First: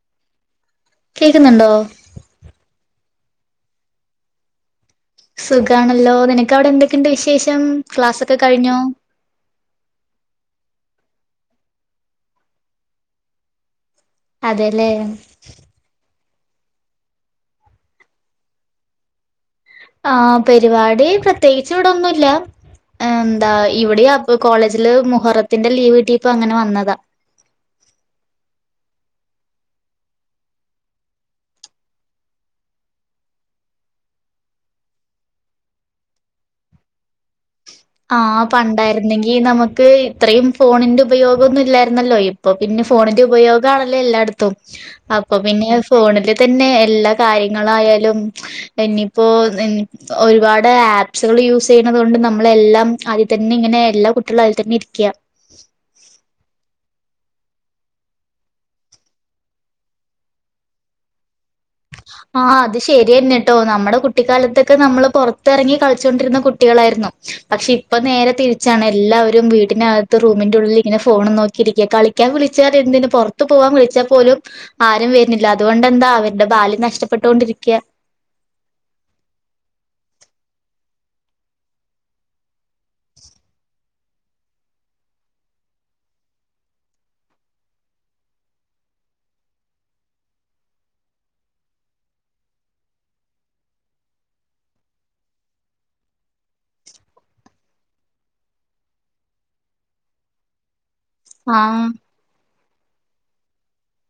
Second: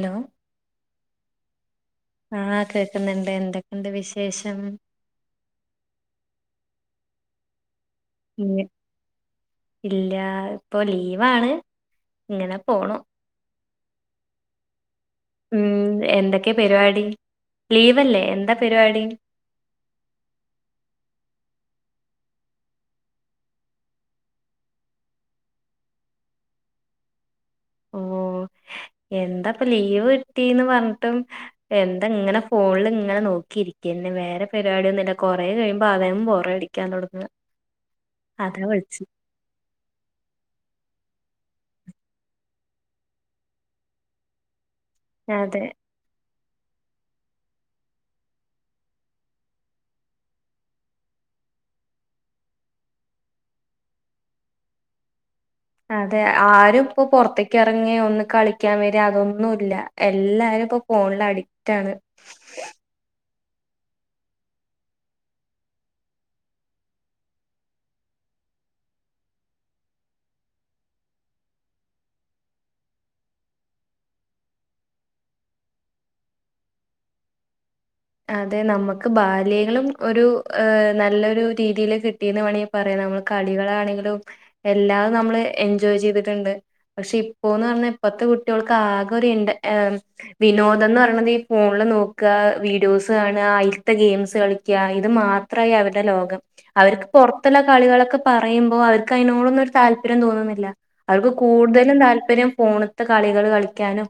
Hello കേക്കുന്നുണ്ടോ ആഹ് കേക്കുന്നുണ്ട് എന്തൊക്കെണ്ട് വിശേഷം സുഖാണല്ലോ നിനക്ക് അവിടെ എന്തൊക്കെണ്ട് വിശേഷം ക്ലാസൊക്കെ കഴിഞ്ഞോ ഇല്ലാ ഇപ്പൊ ലീവാണ് ഇങ്ങനെ പോണു അതെലേ ഉം എന്തൊക്കെ പരിപാടി ലീവല്ലെ എന്താ പരിവാടി ആഹ് പരിവടി പ്രത്യേകിച്ച് ഇവിടൊന്നുല്ല എന്താ ഇവടെയാപ്പം കോളേജില് മുഹറത്തിന്റെ ലീവ് കിട്ടേപ്പം അങ്ങനെ വന്നതാ ഓ എന്താപ്പം ലീവ് കിട്ടീന്ന് പറഞ്ഞിട്ടും എന്താ ഇങ്ങനെ ഫോണില് ഇങ്ങനെ നോക്കിയിരിക്കന്നെ വേറെ പരിപാടിയൊന്നും ഇല്ല കൊറേ കഴിയുമ്പം അതും ബോറടി യ്ക്കാൻ തൊടങ്ങ്യ ആഹ് പണ്ടായിരുന്നെങ്കി ഈ നമുക്ക് ഇത്രയും ഫോണിന്റെ ഉപയോഗം ഒന്നും ഇല്ലായിരുന്നല്ലോ ഇപ്പം പിന്നെ ഫോണിന്റെ ഉപയോഗ ആണല്ലോ എല്ലാട് ത്തും അപ്പം അതെ പിന്നെ ഫോണില് തന്നെ എല്ലാ കാര്യങ്ങളായാലും ഇനിയിപ്പോ ഒരുപാട് ആപ്സുകൾ യൂസ് ചെയ്യണതോണ്ട് നമ്മ നമ്മളെല്ലാം അതിൽ തന്നെ ഇങ്ങനെ എല്ലാ കുട്ടികളും അതിൽ തന്നെ ഇരിക്യാ അതെ ആരും ഇപ്പം പെറത്തക്ക് എറണ്ടേ ഒന്ന് കളിയ്ക്കാൻ വരേ അതൊന്നും ഇല്ല എല്ലാരും ഇപ്പം ഫോണില് അഡിക്റ്റ് ആണ് ആന് അത് ശരിയന്നെട്ടോ നമ്മുടെ കുട്ടിക്കാലത്തൊക്കെ നമ്മള് പൊറത്തെറങ്ങി കളിച്ചൊണ്ടിരുന്ന കുട്ടികളായിരുന്നു പക്ഷെ ഇപ്പം നേരെ തിരിച്ചാണ് എല്ലാവരും വീടിനകത്ത് റൂമിന്റെ ഉള്ളിൽ ഇങ്ങനെ ഫോൺ നോക്കിയിരിക്ക കളി യ്ക്കാൻ വിളിച്ച എന്തിന് പൊറത്ത് പോവാൻ വിളിച്ചാപോലും ആരും വര്ണില്ല അതോണ്ടെന്താ അവരുടെ ബാല്യം നഷ്ടപ്പെട്ടോണ്ടിരിയ്ക്കാ അതെ നമുക്ക് ബാല്യങ്ങളും ഒരു നല്ലൊരു രീതിയില് കിട്ടീന്ന് മാണെങ്കി പറയാം നമ്മള് കളികളാണെങ്കിലും എല്ലാം നമ്മള് എൻജോയ് ചെയ്തിട്ടുണ്ട് പക്ഷെ ഇപ്പോന്ന് പറഞ്ഞാ ഇപ്പത്തെ കുട്ട്യോൾക്ക് ആകെ ഒരു ഇന്റ വിനോദന്ന് പറിണത് ഈ ഫോണില് നോക്കുക വീ വിഡിയോസ് കാണ അയിൽത്തെ ഗെയിംസ് കളിക്ക്യാ ഇത് മാത്രായി അവരുടെ ലോകം അവർക്ക് പൊറത്തുള്ള കളികളൊക്കെ പറയുമ്പോ അവർക്ക് അതിനോടൊന്നും ഒരു താല്പര്യം തോന്നുന്നില്ല അവർക്ക് ആഹ് കൂടുതലും താല്പര്യം ഫോണ്ത്തെ കളികള് കളിയ്ക്ക്യാനും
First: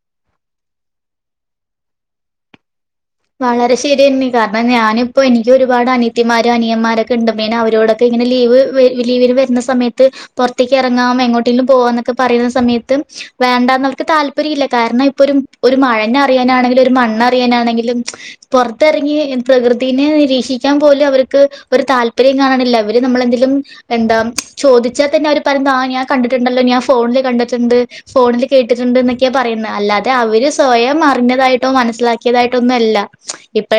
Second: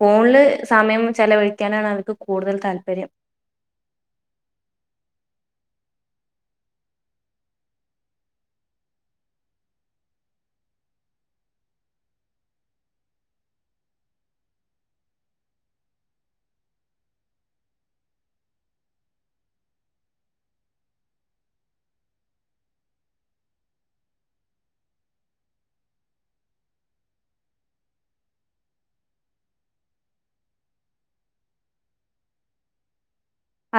ഫോണില് സമയം ചെലവഴിക്കാനാണ് അവർക്ക് കൂടുതൽ താല്പര്യം വളരെ ശരിയന്നെ കാരണം ഞാനിപ്പം എനിയ്ക്ക് ഒരുപാട് അനത്തിമാരും അനിയന്മാരൊക്കെ ഇണ്ട് പ്പം ഞാൻ അവരോടൊ ക്കെ ഇങ്ങനെ ലീവ് ലീവിന് വര്ണ സമയത്ത് പൊറത്തിയ്ക്ക് എറങ്ങാം എങ്ങോട്ടെങ്കിലും പോവാന്നൊക്കെ പറിണ സമയത്ത് വേണ്ടാന്ന് ഓൽക്ക് താല്പര്യല്ല കാരണം ഇപ്പം ഒരു മഴെനെ അറിയാനാണെങ്കിലും ഒരു മണ്ണറിയാനാണെങ്കിലും പൊറത്തിറങ്ങി പ്രകൃതിനെ നിരീക്ഷിക്കാൻ പോലും അവർക്ക് ഒരു താല്പര്യ കാണില്ല അവര് നമ്മളെന്തങ്കലും എന്താ ചോദിച്ചാൽ തന്നെ അവര് പറയ ആ ഞാൻ കണ്ടിട്ടുണ്ടല്ലോ ഞാൻ ഫോണില് കണ്ടിട്ടുണ്ട് ഫോണില് കേട്ടിട്ടുണ്ട് എന്നൊക്കെയാ പറയുന്ന അല്ലാതെ അവര് സ്വയം അറിഞ്ഞതായിട്ടോ മനസ്സിലാക്കിയതായിട്ടോ ഒന്നും അല്ല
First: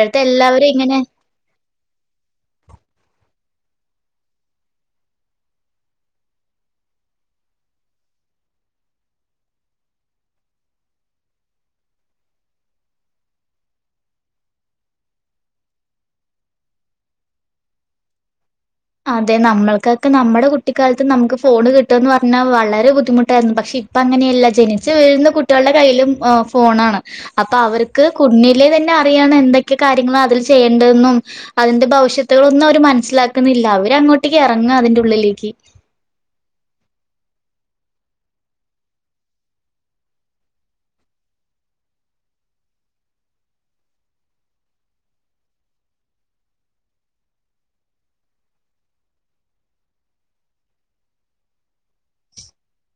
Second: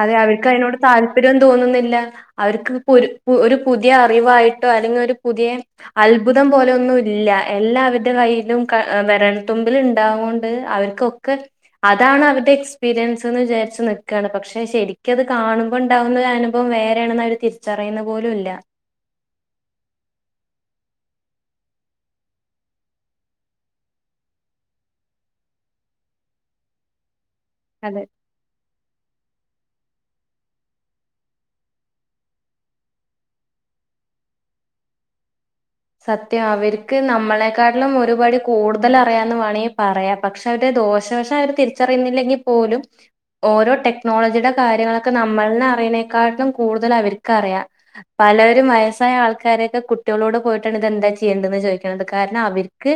അതെ അവർക്ക് എല്ലാവരും അതിനോട് ഇങ്ങനെ താല്പര്യം തോന്നുന്നില്ല അവർക്ക് ഒരു പുതിയ അറിവായിട്ടോ അല്ലെങ്കിൽ ഒരു പുതിയെ അത്ഭുതം പോലൊന്നും ഇല്ല എല്ലാവരുടെ കയ്യിലും വിരല്ത്തുമ്പിൽ ഇപണ്ടാവോണ്ട് അവർ കൊക്കെ അതാണ് അവരുടെ എക്സ്പീരിയൻസ്ന്ന് വിചാരിച്ചു നിക്കാണ് പക്ഷെ പക്ഷെ ശരിക്കത് കാണുമ്പോ ഉണ്ടാവുന്ന ഒരു അനുഭവം വേറെയാണെന്ന് അവർ തിരിച്ചറിയുന്ന പോലുല്ല അതെ നമ്മൾക്കൊക്കെ നമ്മുടെ കുട്ടിക്കാലത്ത് നമുക്ക് ഫോൺ കിട്ടുന്ന് പറഞ്ഞാൽ വളരെ ബുദ്ധിമുട്ടായിരുന്നു പക്ഷെ ഇപ്പ അങ്ങനെയല്ല ജനിച്ചു വീഴുന്ന കുട്ടികളുടെ കയ്യിലും ഫോണാണ് അപ്പൊ അതെ അവർക്ക് കുഞ്ഞിലെ തന്നെ അറിയണ എന്തൊക്കെ കാര്യങ്ങളാ അതിൽ ചെയ്യണ്ടെന്നും അതിന്റെ ഭവിഷ്യത്തുകളൊന്നും അവര് മനസ്സിലാക്കുന്നില്ല അവര് അങ്ങോട്ടേക്ക് ഇറങ്ങാ അതിന്റെ ഉള്ളിലേക്ക് സത്യാ അവർക്ക് നമ്മളെക്കാട്ടിലും ഒരുപടി കൂടുതൽ അറിയാന്ന് വാണങ്കിപറയാം പക്ഷെ അതിന്റെ ദോഷവശം അവര് തിരിച്ചറിയുന്നില്ലെങ്കിൽ പോലും ഓരോ ടെക്നോളജിയുടെ കാര്യങ്ങളൊക്കെ നമ്മളെ അറിയണേക്കാട്ടിലും കൂടുതൽ അവർക്ക്റിയാം പലരും വയസ്സായ ആൾക്കാരൊക്കെ കുട്ടികളോട് പോയിട്ട ഇതന്താ ചെയ്യണ്ടന്ന് ചോദിക്കണത് കാരണം അവർക്ക്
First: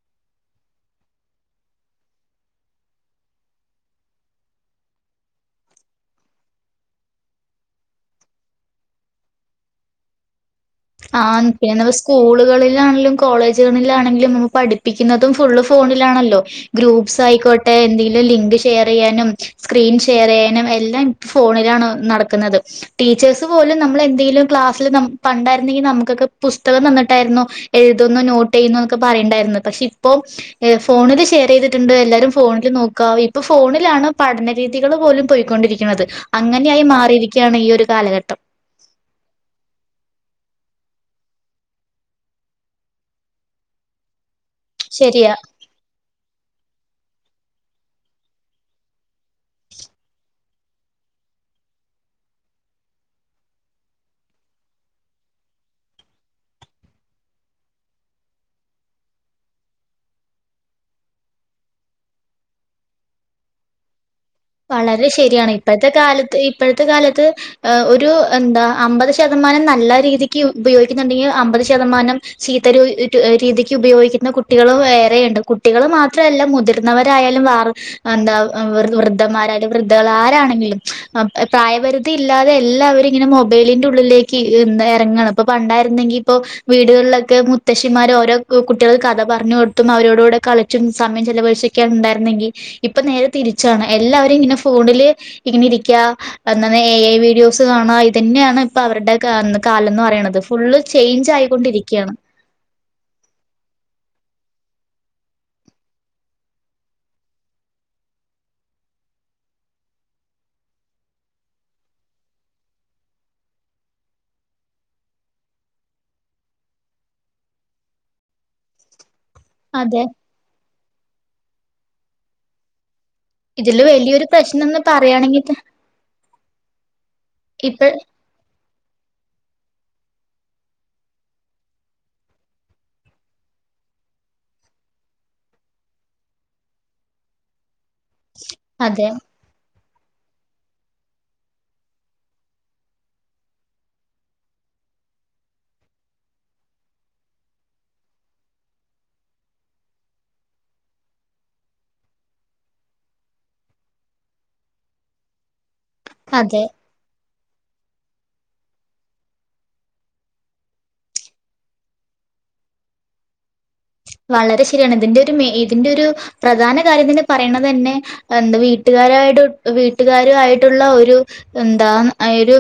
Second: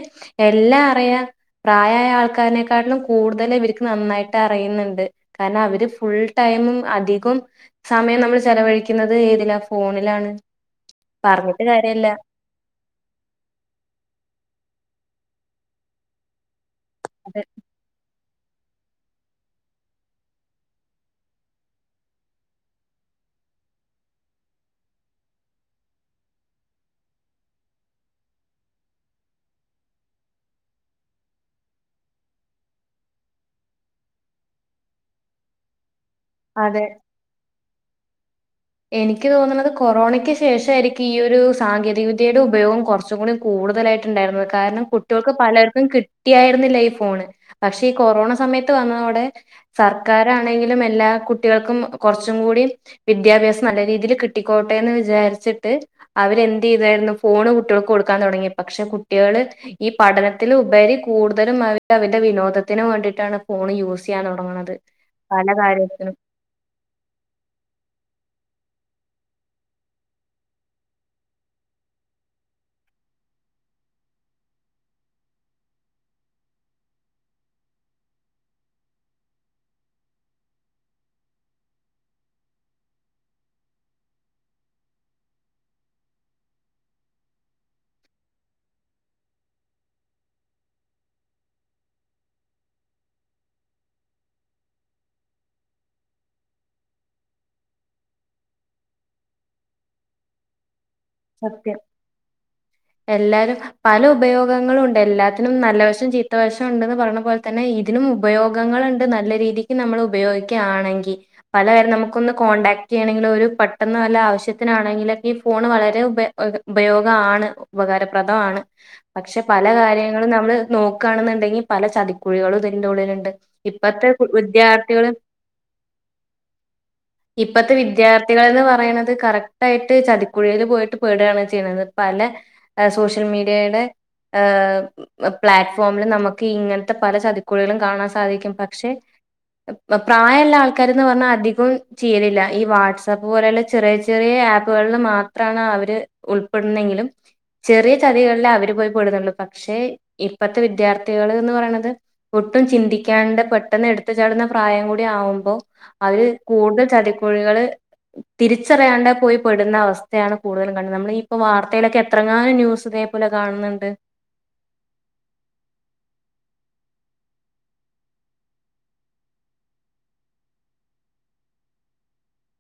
എല്ലാ അറിയാം പ്രായായ ആൾക്കാരനെക്കാട്ടിലും കൂടുതൽ ഇവർക്ക് നന്നായിട്ട് അറിയുന്നുണ്ട് കാരണം അവര് ഫുൾ ടൈമും അധികം സമയം നമ്മൾ ചെലവഴിക്കുന്നത് ഏതിലാ ഫോണിലാണ് ആ പറഞ്ഞിട്ട് പിന്നെ കാര്യല്ല സ്കൂളുകളിലാണെങ്കിലും കോളേജിലാണെങ്കിലും പഠിപ്പിക്കുന്നതും ഫുള്ള് ഫോണിലാണല്ലോ ഗ്രൂപ്പ്സ് അത് ആയിക്കോട്ടെ എന്തെ ലിങ്ക് ഷെയർ ചെയ്യാനും സ്ക്രീൻ ഷെയർ ചെയ്യാനും എല്ലാം ഫോണിലാണ് നടക്കുന്നത് ടീച്ചേഴസ് പോലും നമ്മള എന്തെങ്കിലും ക്ലാസില് ന പണ്ടേ [unintelligible] നമുക്കൊക്കെ പുസ്തകം വന്നിട്ടായിരുന്നുോ എഴുതുന്നോ നോട്ട് ചെയ്യുന്നന്നൊക്കെ പറയുണ്ടായിരുന്നു പക്ഷെ ഇപ്പൊ ഫോണില് ഷെയറിതിട്ടുണ്ട് എല്ലാരും ഫോണിൽ നോക്കാം ഇപ്പൊ ഫോണിലാണ് പഠനരീതികൾ പോലും പോയിക്കൊണ്ടിരിക്കുന്നത് ക്ക്ണത് അങ്ങനെയ അത് ആയി മാറിയിരിക്കുകയാണ് ഈ ഒരു കാലഘട്ടം എനിക്ക് തോന്നുന്നത് കൊറോണയ്ക്ക് ശേഷം ആരിക്കും ഈ ഒരു സാങ്കേതിക വിദ്യയുടെ ഉപയോഗം കൊറച്ചു കൂടി കൂടുതലായിട്ട് ഉണ്ടായിരുന്നത് കാരണം കുട്ട്യാൾക്ക് ശരിയാ പലർക്കു കി കിട്ടി ആയിരുന്നില്ലാ ഈ ഫോണ് പക്ഷേ ഈ കൊറോണ സമയത്ത് വന്നതോട സർക്കാരാണെങ്കിലും എല്ലാ കുട്ടികൾക്കും കുറച്ചും കൂടി വിദ്യാഭ്യാസ നല്ല രീതിയിൽ കിട്ടിക്കോട്ടെന്ന് വിചാരിച്ചിട്ട് അവര്ന്ത്യ്തായിരുന്നു ഫോണ് കുട്ടികൾക്ക് കൊടുക്കാൻ തുടങ്ങി പക്ഷെ കുട്ട്യാള് ഈ പഠനത്തിൽ ഉപരി കൂടുതലും അവര് അവരുടെ വിനോദത്തിന് വേണ്ടിട്ടാണ് ഫോൺ യൂസ് [unintelligible] വളരെ പല ശെരിയാണ് ഇപ്പോഴത്തെ കാര്യത്തിനും കാലത്ത് ഇപ്പോഴത്തെ കാലത്ത് ഒരു എന്താ അമ്പത് ശതമാനം നല്ല രീതിക്ക് ഉപയോഗിക്കുന്നുണ്ടെങ്കിൽ അമ്പത് ശതമാനം ചീത്ത രീതിക്ക് ഉപയോഗിക്കുന്ന കുട്ടികൾ വേറെയുണ്ട് കുട്ടികൾ മാത്രമല്ല മുതി ന്നവരായാലും വ എന്താ വ്യ- വൃദ്ധന്മാരായാല വൃദ്ധകൾ ആരണെങ്കിലും പ്രായപരിധി ഇല്ലാതെ എല്ലാവും ഇങ്ങനെ മൊബൈലിന്റെ ഉള്ളിലേ ഇറങ്ങാണ് ഇപ്പ പണ്ടായിരുന്നെങ്കി ഇപ്പോ വീടുകളിലൊക്കെ മുത്ത്ശിമാര് ഓരോ കുട്ടികൾ കഥ പറഞ്ഞു കൊടുത്തും അവരോടുകൂടെ കളി ചും സമയം ചെിലവഴിചൊക്കാണ് ഉണ്ടായിരുന്നെങ്കിൽ ഇപ്പൊ നേരെ തിരിച്ചാണ് എല്ലാവരും ഇങ്ങനെ ഫോണില് ഇങ്ങനെ ഇരിക്കുക അന്നന്ന്എ ഐ വീഡിയോസ് കാണുക അത് തന്നെയാണ് ഇപ്പൊ അവരുടെ കാലം എന്ന് പറയണത് ഫുള്ള് ചേഞ്ച് ആയിക്കൊണ്ടിരിക്കുകയാണ് എല്ലരും പല ഉപയോഗങ്ങളും ഉണ്ട് എല്ലാത്തിനും നല്ല വശം ചീത്ത വശം ഉണ്ട്ന്ന് പറഞ്ഞ പോലെ തന്നെ ഇതിനും ഉപയോഗങ്ങളുണ്ട് നല്ല രീതിക്ക് നമ്മൾ ഉപയോഗിക്കുകയാണെങ്കിൽ പല പരം നമുക്കൊന്ന് കോൺടാക്ട് ചെയ്യണമെങ്കിൽ ഒരു പെട്ടെന്ന് നല്ല ആവശ്യത്തിനാണെങ്കിലൊക്കെ ഈ ഫോൺ വളരെ അ ഉ ഉപയോഗണ് ഉപകാരപ്രദമാണ് പക്ഷെ പല അതെ കാര്യങ്ങളും നമ്മള് നോക്കുകയാണെന്നുണ്ടെങ്കിൽ പല ചതിക്കുഴികളും ഇതിന്റെ ഉള്ളിലുണ്ട് ഇതില് ഇപ്പത്തെ വലിയൊരു പ്രശ്നംന്ന് വിദ്യാർത്ഥികളും പറയാണെങ്കി ഇപ്പത്തെ ഇപ്പ വിദ്യാർഥ കുട്ടികൾന്ന് പറയണുന്നത് കറക്റ്റ് ആയിട്ട് ചതിക്കുഴിയിൽ പോയിട്ട് പേടുകയാണ് ചെയ്യുന്നത് പല ആഹ് സോഷ്യൽ മീഡിയയുടെ ഹ് പ്ലാറ്റ്ഫോമിൽ നമുക്ക് ഇങ്ങനത്തെ പല ചതിക്കുഴികളും കാണാൻ സാധിക്കും പക്ഷെ അതെ പ്രായമുള്ള ആൾക്കാരന്ന് പറഞ്ഞാൽ അധികവും ചെയ്യലില്ല ഈ വാട്സആപ്പ് പോലെയുള്ള ചെറിയ ചെറിയ ആപ്പുകളിൽ മാത്രമാണ് അവര് ഉൾപ്പെടുന്നെങ്കിലും ചെറിയ ചതികളിൽ അവര് പോയി പെടുന്നുള്ളൂ പക്ഷേ ഇപ്പത്തെ വിദ്യാർത്ഥികൾ എന്ന് പറയണത് ഒട്ടും ചിന്തിക്കാണ്ട പെട്ടെന്ന് എടുത്തു ചാടുന്ന പ്രായം കൂടി ആവുമ്പോ അവര് അതെ കൂടുതൽ ചതിക്കുഴികള് തിരിച്ചറിയാണ്ടെ പോയി പെടുന്ന അവസ്ഥയാണ് കൂടുതലും കാണണം നമ്മള ഇപ്പോ വാർത്തയിലൊക്കെ എത്രങ്ങാലും ന്യൂസ് ഇതേപോലെ കാണുന്നുണ്ട് വളരെ ശരിയാണ് ഇതിന്റെ ഒരു മേ ഇതിന്റെ ഒരു പ്രധാന കാര്യം തന് പറയണ തന്നെ എന്താ വീട്ടുകാരായിട്ട് വീട്ടുകാരുയിട്ടുള്ള ഒരു എന്താ ആ ഒരു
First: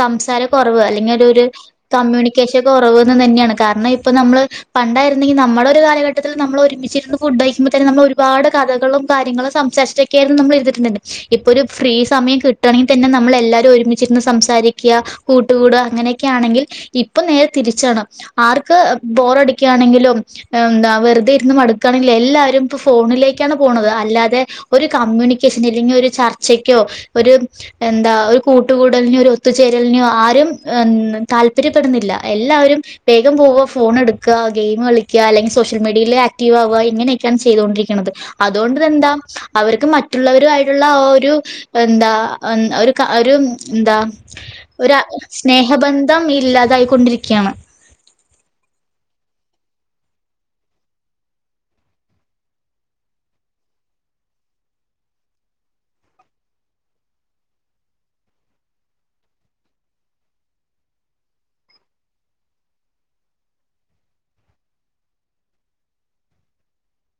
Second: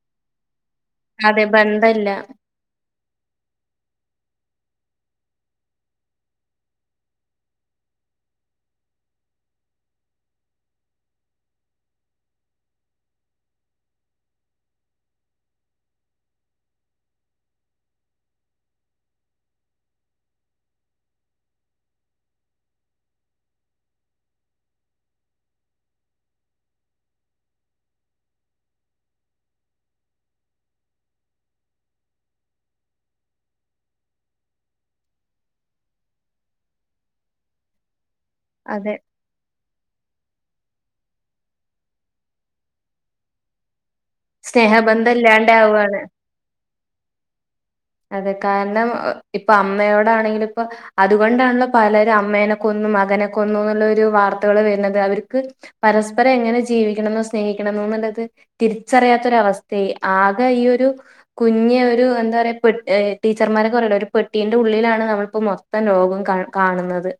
സംസാര കുറവ് അല്ലെങ്കിലൊരു അതെ ബന്ധല്ല കമ്മ്യൂണിക്കേഷൻ റന്ന് തന്നെയാണ് കാരണം ഇപ്പൊ നമ്മള് പണ്ടായിരുന്നെങ്കി ന - നമ്മുടെ ഒരു കാലഘട്ടത്തിൽ നമ്മൾ ഒരുമിച്ചിരുന്ന് ഫുഡ് കഴിക്കുമ്പോ തന്ന നമ്മള ഒരുപാട് കഥകളും കാര്യങ്ങളും സംസാരിച്ച ട്ട് കേരള നമ്മ എഴുതിട്ടുണ്ട് [unintelligible] ഇപ്പൊ ഒരു ഫ്രീ സമയം കിട്ടയാണെങ്കിൽ തന്നെ നമ്മൾ എല്ലാരും ഒരുമിച്ചിരുന്ന് സംസാരിക്കുക കൂട്ടുകൂടുക അങ്ങനെയൊക്കെ ആണെങ്കിൽ ഇപ്പൊ നേരെ തിരിച്ചാണ് ആർക്ക് ബോറടിക്കുകയാണെങ്കിലും എന്താ വെറുതെ ഇരുന്ന് മടുക്കുകയാണെങ്കിൽ എല്ലാരും ഇപ്പൊ ഫോണിലേക്കാണ് പോണുന്നത് അല്ലാതെ ഒരു കമ്മ്യൂണിക്കേഷൻ അല്ലെങ്കിൽ ഒരു ചർച്ചയ്ക്കോ ഒരു എന്താ ഒരു കൂട്ടുകൂടലിനെയോ ഒരു ഒത്തുചേരലിനെയോ ആരും താല്പര്യപ്പെടുന്നില്ല എല്ലാവരും വേഗം പോവുക ഫോൺ എടുക്കുക ഗെയിം കളിക്ക അല്ലെങ്കിൽ സോഷ്യൽ മീഡിയയിൽ ആക്റ്റീവ് ആവുക ഇങ്ങനെയൊക്കെയാണ് ചെയ്തുകൊണ്ടരിക്കുന്നത് അതെ അതുകൊണ്ടതെന്താ അവർക്ക് മറ്റുള്ളവരു ആയിട്ടുള്ള ആ ഒരു എന്താ ഒരു ഒരു എന്താ ഒര സ്നേഹബന്ധം ഇല്ലാണ്ടാവാണ്. സ്നേഹബന്ധം ഇല്ലാതായിക്കൊണ്ടിരിക്കുകയാണ് അതെ കാരണം ഇപ്പൊ അമ്മയോടാണെങ്കില ഇപ്പൊ അതുകൊണ്ടാണല്ലോ പലരും അമ്മേനെ കൊന്നും മകനെ കൊന്നും എന്നുള്ള ഒരു വാർത്തകള് വരുന്നത് അവർക്ക് പരസ്പരം എങ്ങനെ ജീവിക്കണം എന്നോ സ്നേഹിക്കണം എന്നോ ഉള്ളത് തിരിച്ചറിയാത്തൊരവസ്ഥയ ആകെ ഈ ഒരു കുഞ്ഞ് ഒരു എന്താ പറയാ പെ ടീച്ചർമാറൊക്കെ പറയുലെ ഒരു പെട്ടീന്റെ ഉള്ളിലാണ് നമ്മളിപ്പോ മൊത്തം ലോകവും കാണുന്നത്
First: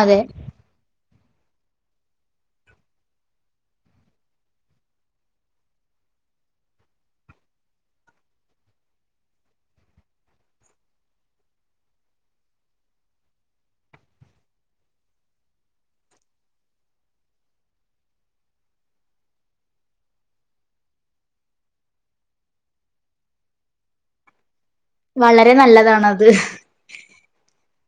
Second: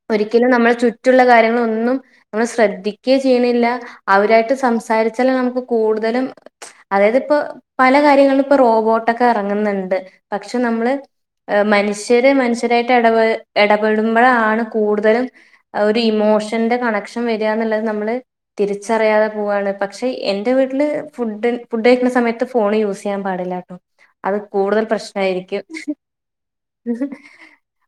അതെ ഒരിക്കലും നമ്മൾ ചുറ്റുള്ള കാര്യങ്ങൾ ഒന്നും നമ്മൾ ശ്രദ്ധിക്കുകേ ചെയ്യണില്ല അവരായിട്ട് സംസാരിച്ചാല നമുക്ക് കൂടുതലും അതായത് ഇപ്പോ പല കാര്യങ്ങളില ഇപ്പൊ റോബോട്ടൊക്കെ ഇറങ്ങുന്നുണ്ട് പക്ഷെ നമ്മള് മനുഷ്യര് മനുഷ്യരായിട്ട് ഇടപ ഇടപെടുമ്പോഴാണ് കൂടുതലും ഒരു ഇമോഷന്റെ കണക്ഷൻ വരിക എന്നുള്ളത് നമ്മള് തിരിച്ചറിയാതെ പോവുവാണ് പക്ഷെ എന്റെ വീട്ടില് ഫുഡ ഫുഡ് കഴിക്കുന്ന സമയത്ത് ഫോണ് യൂസ് ചെയ്യാൻ പാടില്ല കേട്ടോ അത് കൂടുതൽ വളരെ നല്ലതാണത് ഉ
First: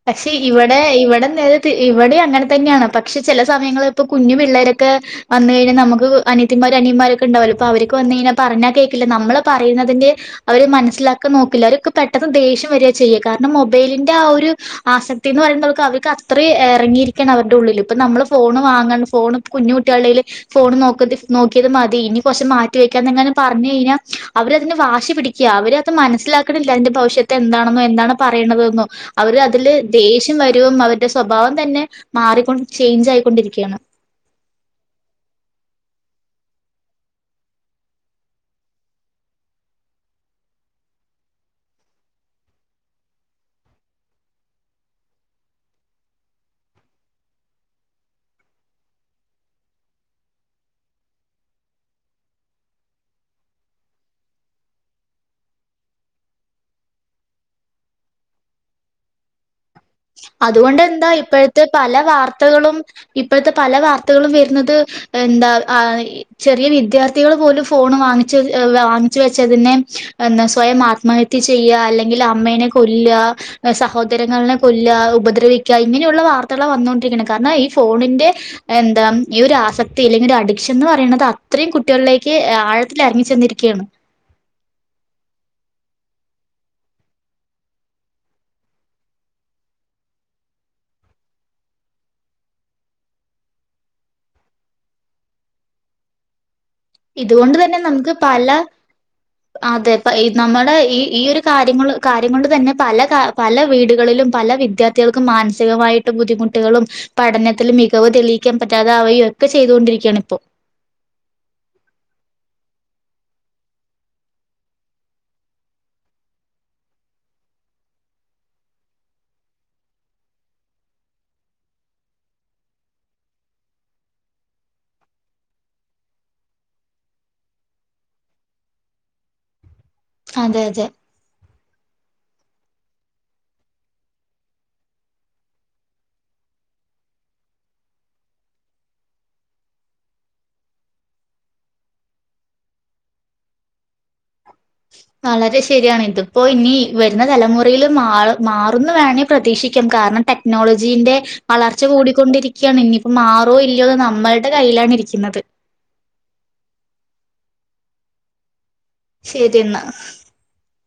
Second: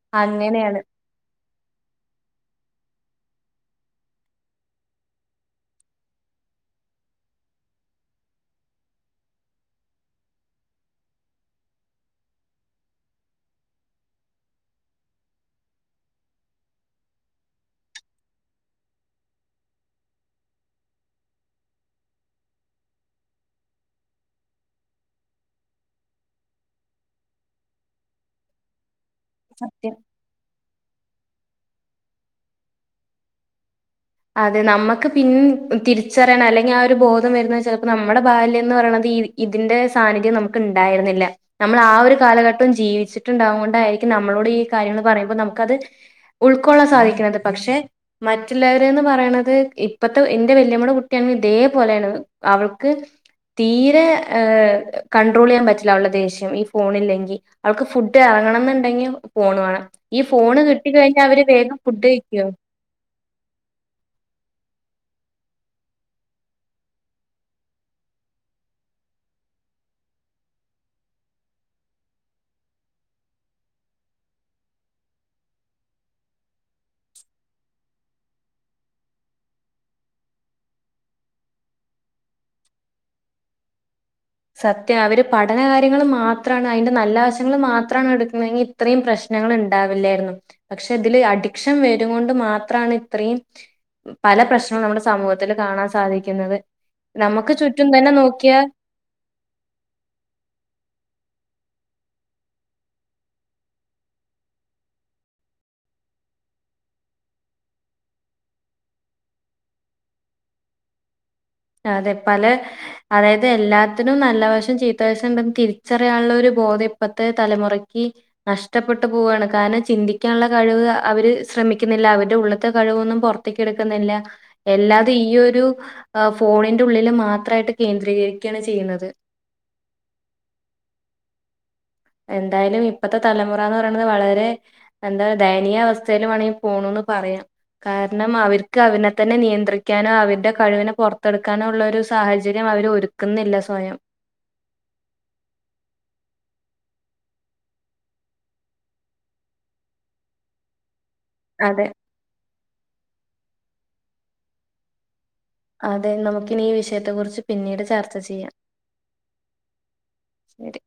പക്ഷെ ഇവിടെ ഇവിടെ നേരെ ഇവിടെയും അങ്ങനെ തന്നെയാണ് പക്ഷെ ചില സമയങ്ങളിൽ ഇപ്പ കുഞ്ഞു പിള്ളേരൊക്കെ വന്നു കഴിഞ്ഞാ നമുക്ക് അനനിത്തിന്മാര് അനിയന്മാരൊക്കെ ഉണ്ടാവോലോ അപ്പ അവര്ക്ക വന്ന കഴിഞ്ഞാൽ പറഞ്ഞാ കേൾക്കില്ല നമ്മള് പറയുന്നതിന്റെ അവര് മനസ്സിലാക്കാൻ നോക്കില്ല അവർക്ക് പെട്ടെന്ന് ദേഷ്യം വരിക ചെയ്യുക കാരണം മൊബൈലിന്റെ ആ ഒരു ആസക്തി എന്ന് പറയുന്ന അവർക്ക് അവർക്ക് അത്രയും ഇറങ്ങിയിരിക്കണം അവരുടെ ഉള്ളിൽ ഇപ്പ നമ്മള് ഫോണ് വാങ്ങണം ഫോണ് കുഞ്ഞുട്ടികളയില് ഫോൺ നോക്കതി നോക്കിയത് മതി ഇനി കൊറച്ച് മാറ്റി വെക്കാന്ന് എങ്ങാനും പറഞ്ഞ് കഴിഞ്ഞാ അവര് അതിന് വാശി പിടി ക്ക അവര് അത് മനസ്സിലാക്കണില്ല അതിന്റെ ഭവിഷ്യത്ത് എന്താണെന്നോ എന്താണ് പറയണത് എന്നോ അവര് അതില് സത്യം ദേഷ്യം വരും അവരുടെ സ്വഭാവം തന്നെ മാറിക്കൊണ്ട് ചേഞ്ച് ആയിക്കൊണ്ടിരിക്കുകയാണ് അതെ നമക്ക് പിന്ന് തിരിച്ചറിയനോ അല്ലെങ്കി ആ ഒരു ബോധം വരുന്ന ചെലപ്പോ നമ്മുടെ ബാല്യം എന്ന് പറയണത് ഈ ഇതിന്റെ സാന്നിധ്യം നമുക്ക് ഉണ്ടായിരുന്നില്ല നമ്മൾ ആ ഒരു കാലഘട്ടം ജീവിച്ചിട്ടുണ്ടാവും കൊണ്ടായിരിക്കും നമ്മളോട് ഈ കാര്യങ്ങൾ പറയുമ്പോ നമുക്കത് ഉൾക്കൊള്ളാൻ സാധിക്ക്ന്നത് പക്ഷെ മറ്റുള്ളവ ര്ന്ന് പറയണത് ഇപ്പത്തെ എന്റെ വല്യമ്മടെ കുട്ടി തന്നെ ഇതേപോലെയാണ് അവൾക്ക് തീരെ ഏ കൺണ്ട്രോൾ ചെയ്യാൻ പറ്റില്ല അവളുടെ ദേഷ്യം ഈ ഫോണില്ലെങ്കി അവൾക്ക് ഫുഡ് ഇറങ്ങണം എന്നുണ്ടെങ്കി ഫോണ് വേണം ഈ ഫോണ് അതുകൊണ്ട് കിട്ടി എന്താ കഴിഞ്ഞാ അവര് ഇപ്പോഴത്തെ വേഗം പല ഫുഡ് കഴിക്കോ വാർത്തകളും ഇപ്പോഴത്തെ പല വാർത്തകളും വരുന്നത് എന്താ ആ ചെറിയ വിദ്യാർത്ഥികൾ പോലും ഫോണ് വാങ്ങിച്ച് വാങ്ങിച്ച് വെച്ചതിനെ എന്താ സ്വയം ആത്മഹ ത്യ ചെയ്യ അല്ലെങ്കിൽ അമ്മേനെ കൊല്ല സഹോദരങ്ങളെ കൊ ല്ല ഉപദ്രവിക്ക ഇങ്ങനെയുള്ള വാർത്തകള വന്നോണ്ടിരിക്കണേ കാരണം ഈ ഫോണിന്റെ എന്താ ഈ ഒരു ആസക്തി അല്ലെങ്കിൽ ഒരു അഡിക്ഷൻ എന്ന് പറയണത് അത്രയും കുട്ടികളിലേക്ക് ആഴത്തിൽ ഇറങ്ങി ചെന്നിരിക്കയാണ് സത്യാ അവര് പഠന കാര്യങ്ങള് മാത്രാണ് അയിന്റെ നല്ല വശങ്ങള് മാത്രാണ് എടുക്കുന്നെങ്കി ഇത്രയും പ്രശ്നങ്ങള് ഇണ്ടാവില്ലായിരുന്നു പക്ഷെ ഇതില് അഡിക്ഷൻ വരും കൊണ്ട് മാത്രാണ് ഇത്രയും പല പ്രശ്നവും നമ്മുടെ സമൂഹത്തിൽ കാണാൻ സാധിക്കുന്നത് നമുക്ക് ഇതുകൊണ്ട് തന്നെ ചുറ്റും നമുക്ക് പല നോക്കിയാൽ അതെ ഇപ്പ നമ്മുടെ ഈ ഈ ഒരു കാര്യങ്ങള് കാര്യം കൊണ്ട് തന്നെ പല കാ പല വീടുകളിലും പല വിദ്യാർത്ഥികൾക്കും മാനസികമായിട്ട് ബുദ്ധിമുട്ടുകളും പഠനത്തില് മികവ് തെളിയിക്കാൻ പറ്റാതെ അവയും ഒക്കെ ചെയ്തുകൊണ്ടിരിക്കാണ് ഇപ്പോ അതെ പല അതായത് എല്ലാത്തിനും നല്ല വശം ചീത്ത വശം ഉണ്ടെന്ന് തിരിച്ചറിയാനുള്ള ഒരു ബോധം ഇപ്പത്തെ തലമുറയ്ക്ക് നഷ്ടപ്പെട്ട് പോവാണ് കാരണം ചിന്തിക്കാനുള്ള കഴിവ് അവര് ശ്രമിക്കുന്നില്ല അവരുടെ ഉള്ളത്തെ കഴിവൊന്നും പൊറ ത്തക്ക് എടുക്കുന്നില്ല എല്ലാതെ ഈ ഒരു ആഹ് ഫോണിന്റെ ഉള്ളില് മാത്രായിട്ട് കേന്ദ്രീകരിക്കയാണ് ചെയ്യുന്നത് അതെയതെ എന്തായാലും ഇപ്പത്തെ തലമുറാന്ന് പറയ്ണത് വളരെ എന്താ ദയനീയ അവസ്ഥേല് മാണെങ്കി പോണുന്ന് പറയാ കാരണം അവർക്ക് അവനെ തന്നെ നിയന്ത്രിക്കാനോ അവരുടെ കഴിവിനെ പൊർത്തെടുക്കാനോ ഉള്ള ഒരു സാഹചര്യം അവര് ഒരു ക്കുന്നില്ല സ്വയം വളരെ ശരിയാണ് ഇതിപ്പോ ഇനി വരുന്ന തലമുറയിൽ മാ മാറുംന്ന് വേണെ പ്രതീക്ഷിക്കാം കാരണം ടെക്നോളജി ന്റെ അതെ. വളർച്ച കൂടിക്കൊണ്ടിരിക്കയാണ് ഇനിപ്പോ മാറോ ഇല്ലയോ നമ്മളുടെ കയ്യിലാണ് ഇരിക്കുന്നത് അതെ നമുക്കിനി ഈ വിഷയത്തെ കുറിച്ച് പിന്നീട് ചർച്ച ചെയ്യാം ശരി എന്നാ ശരി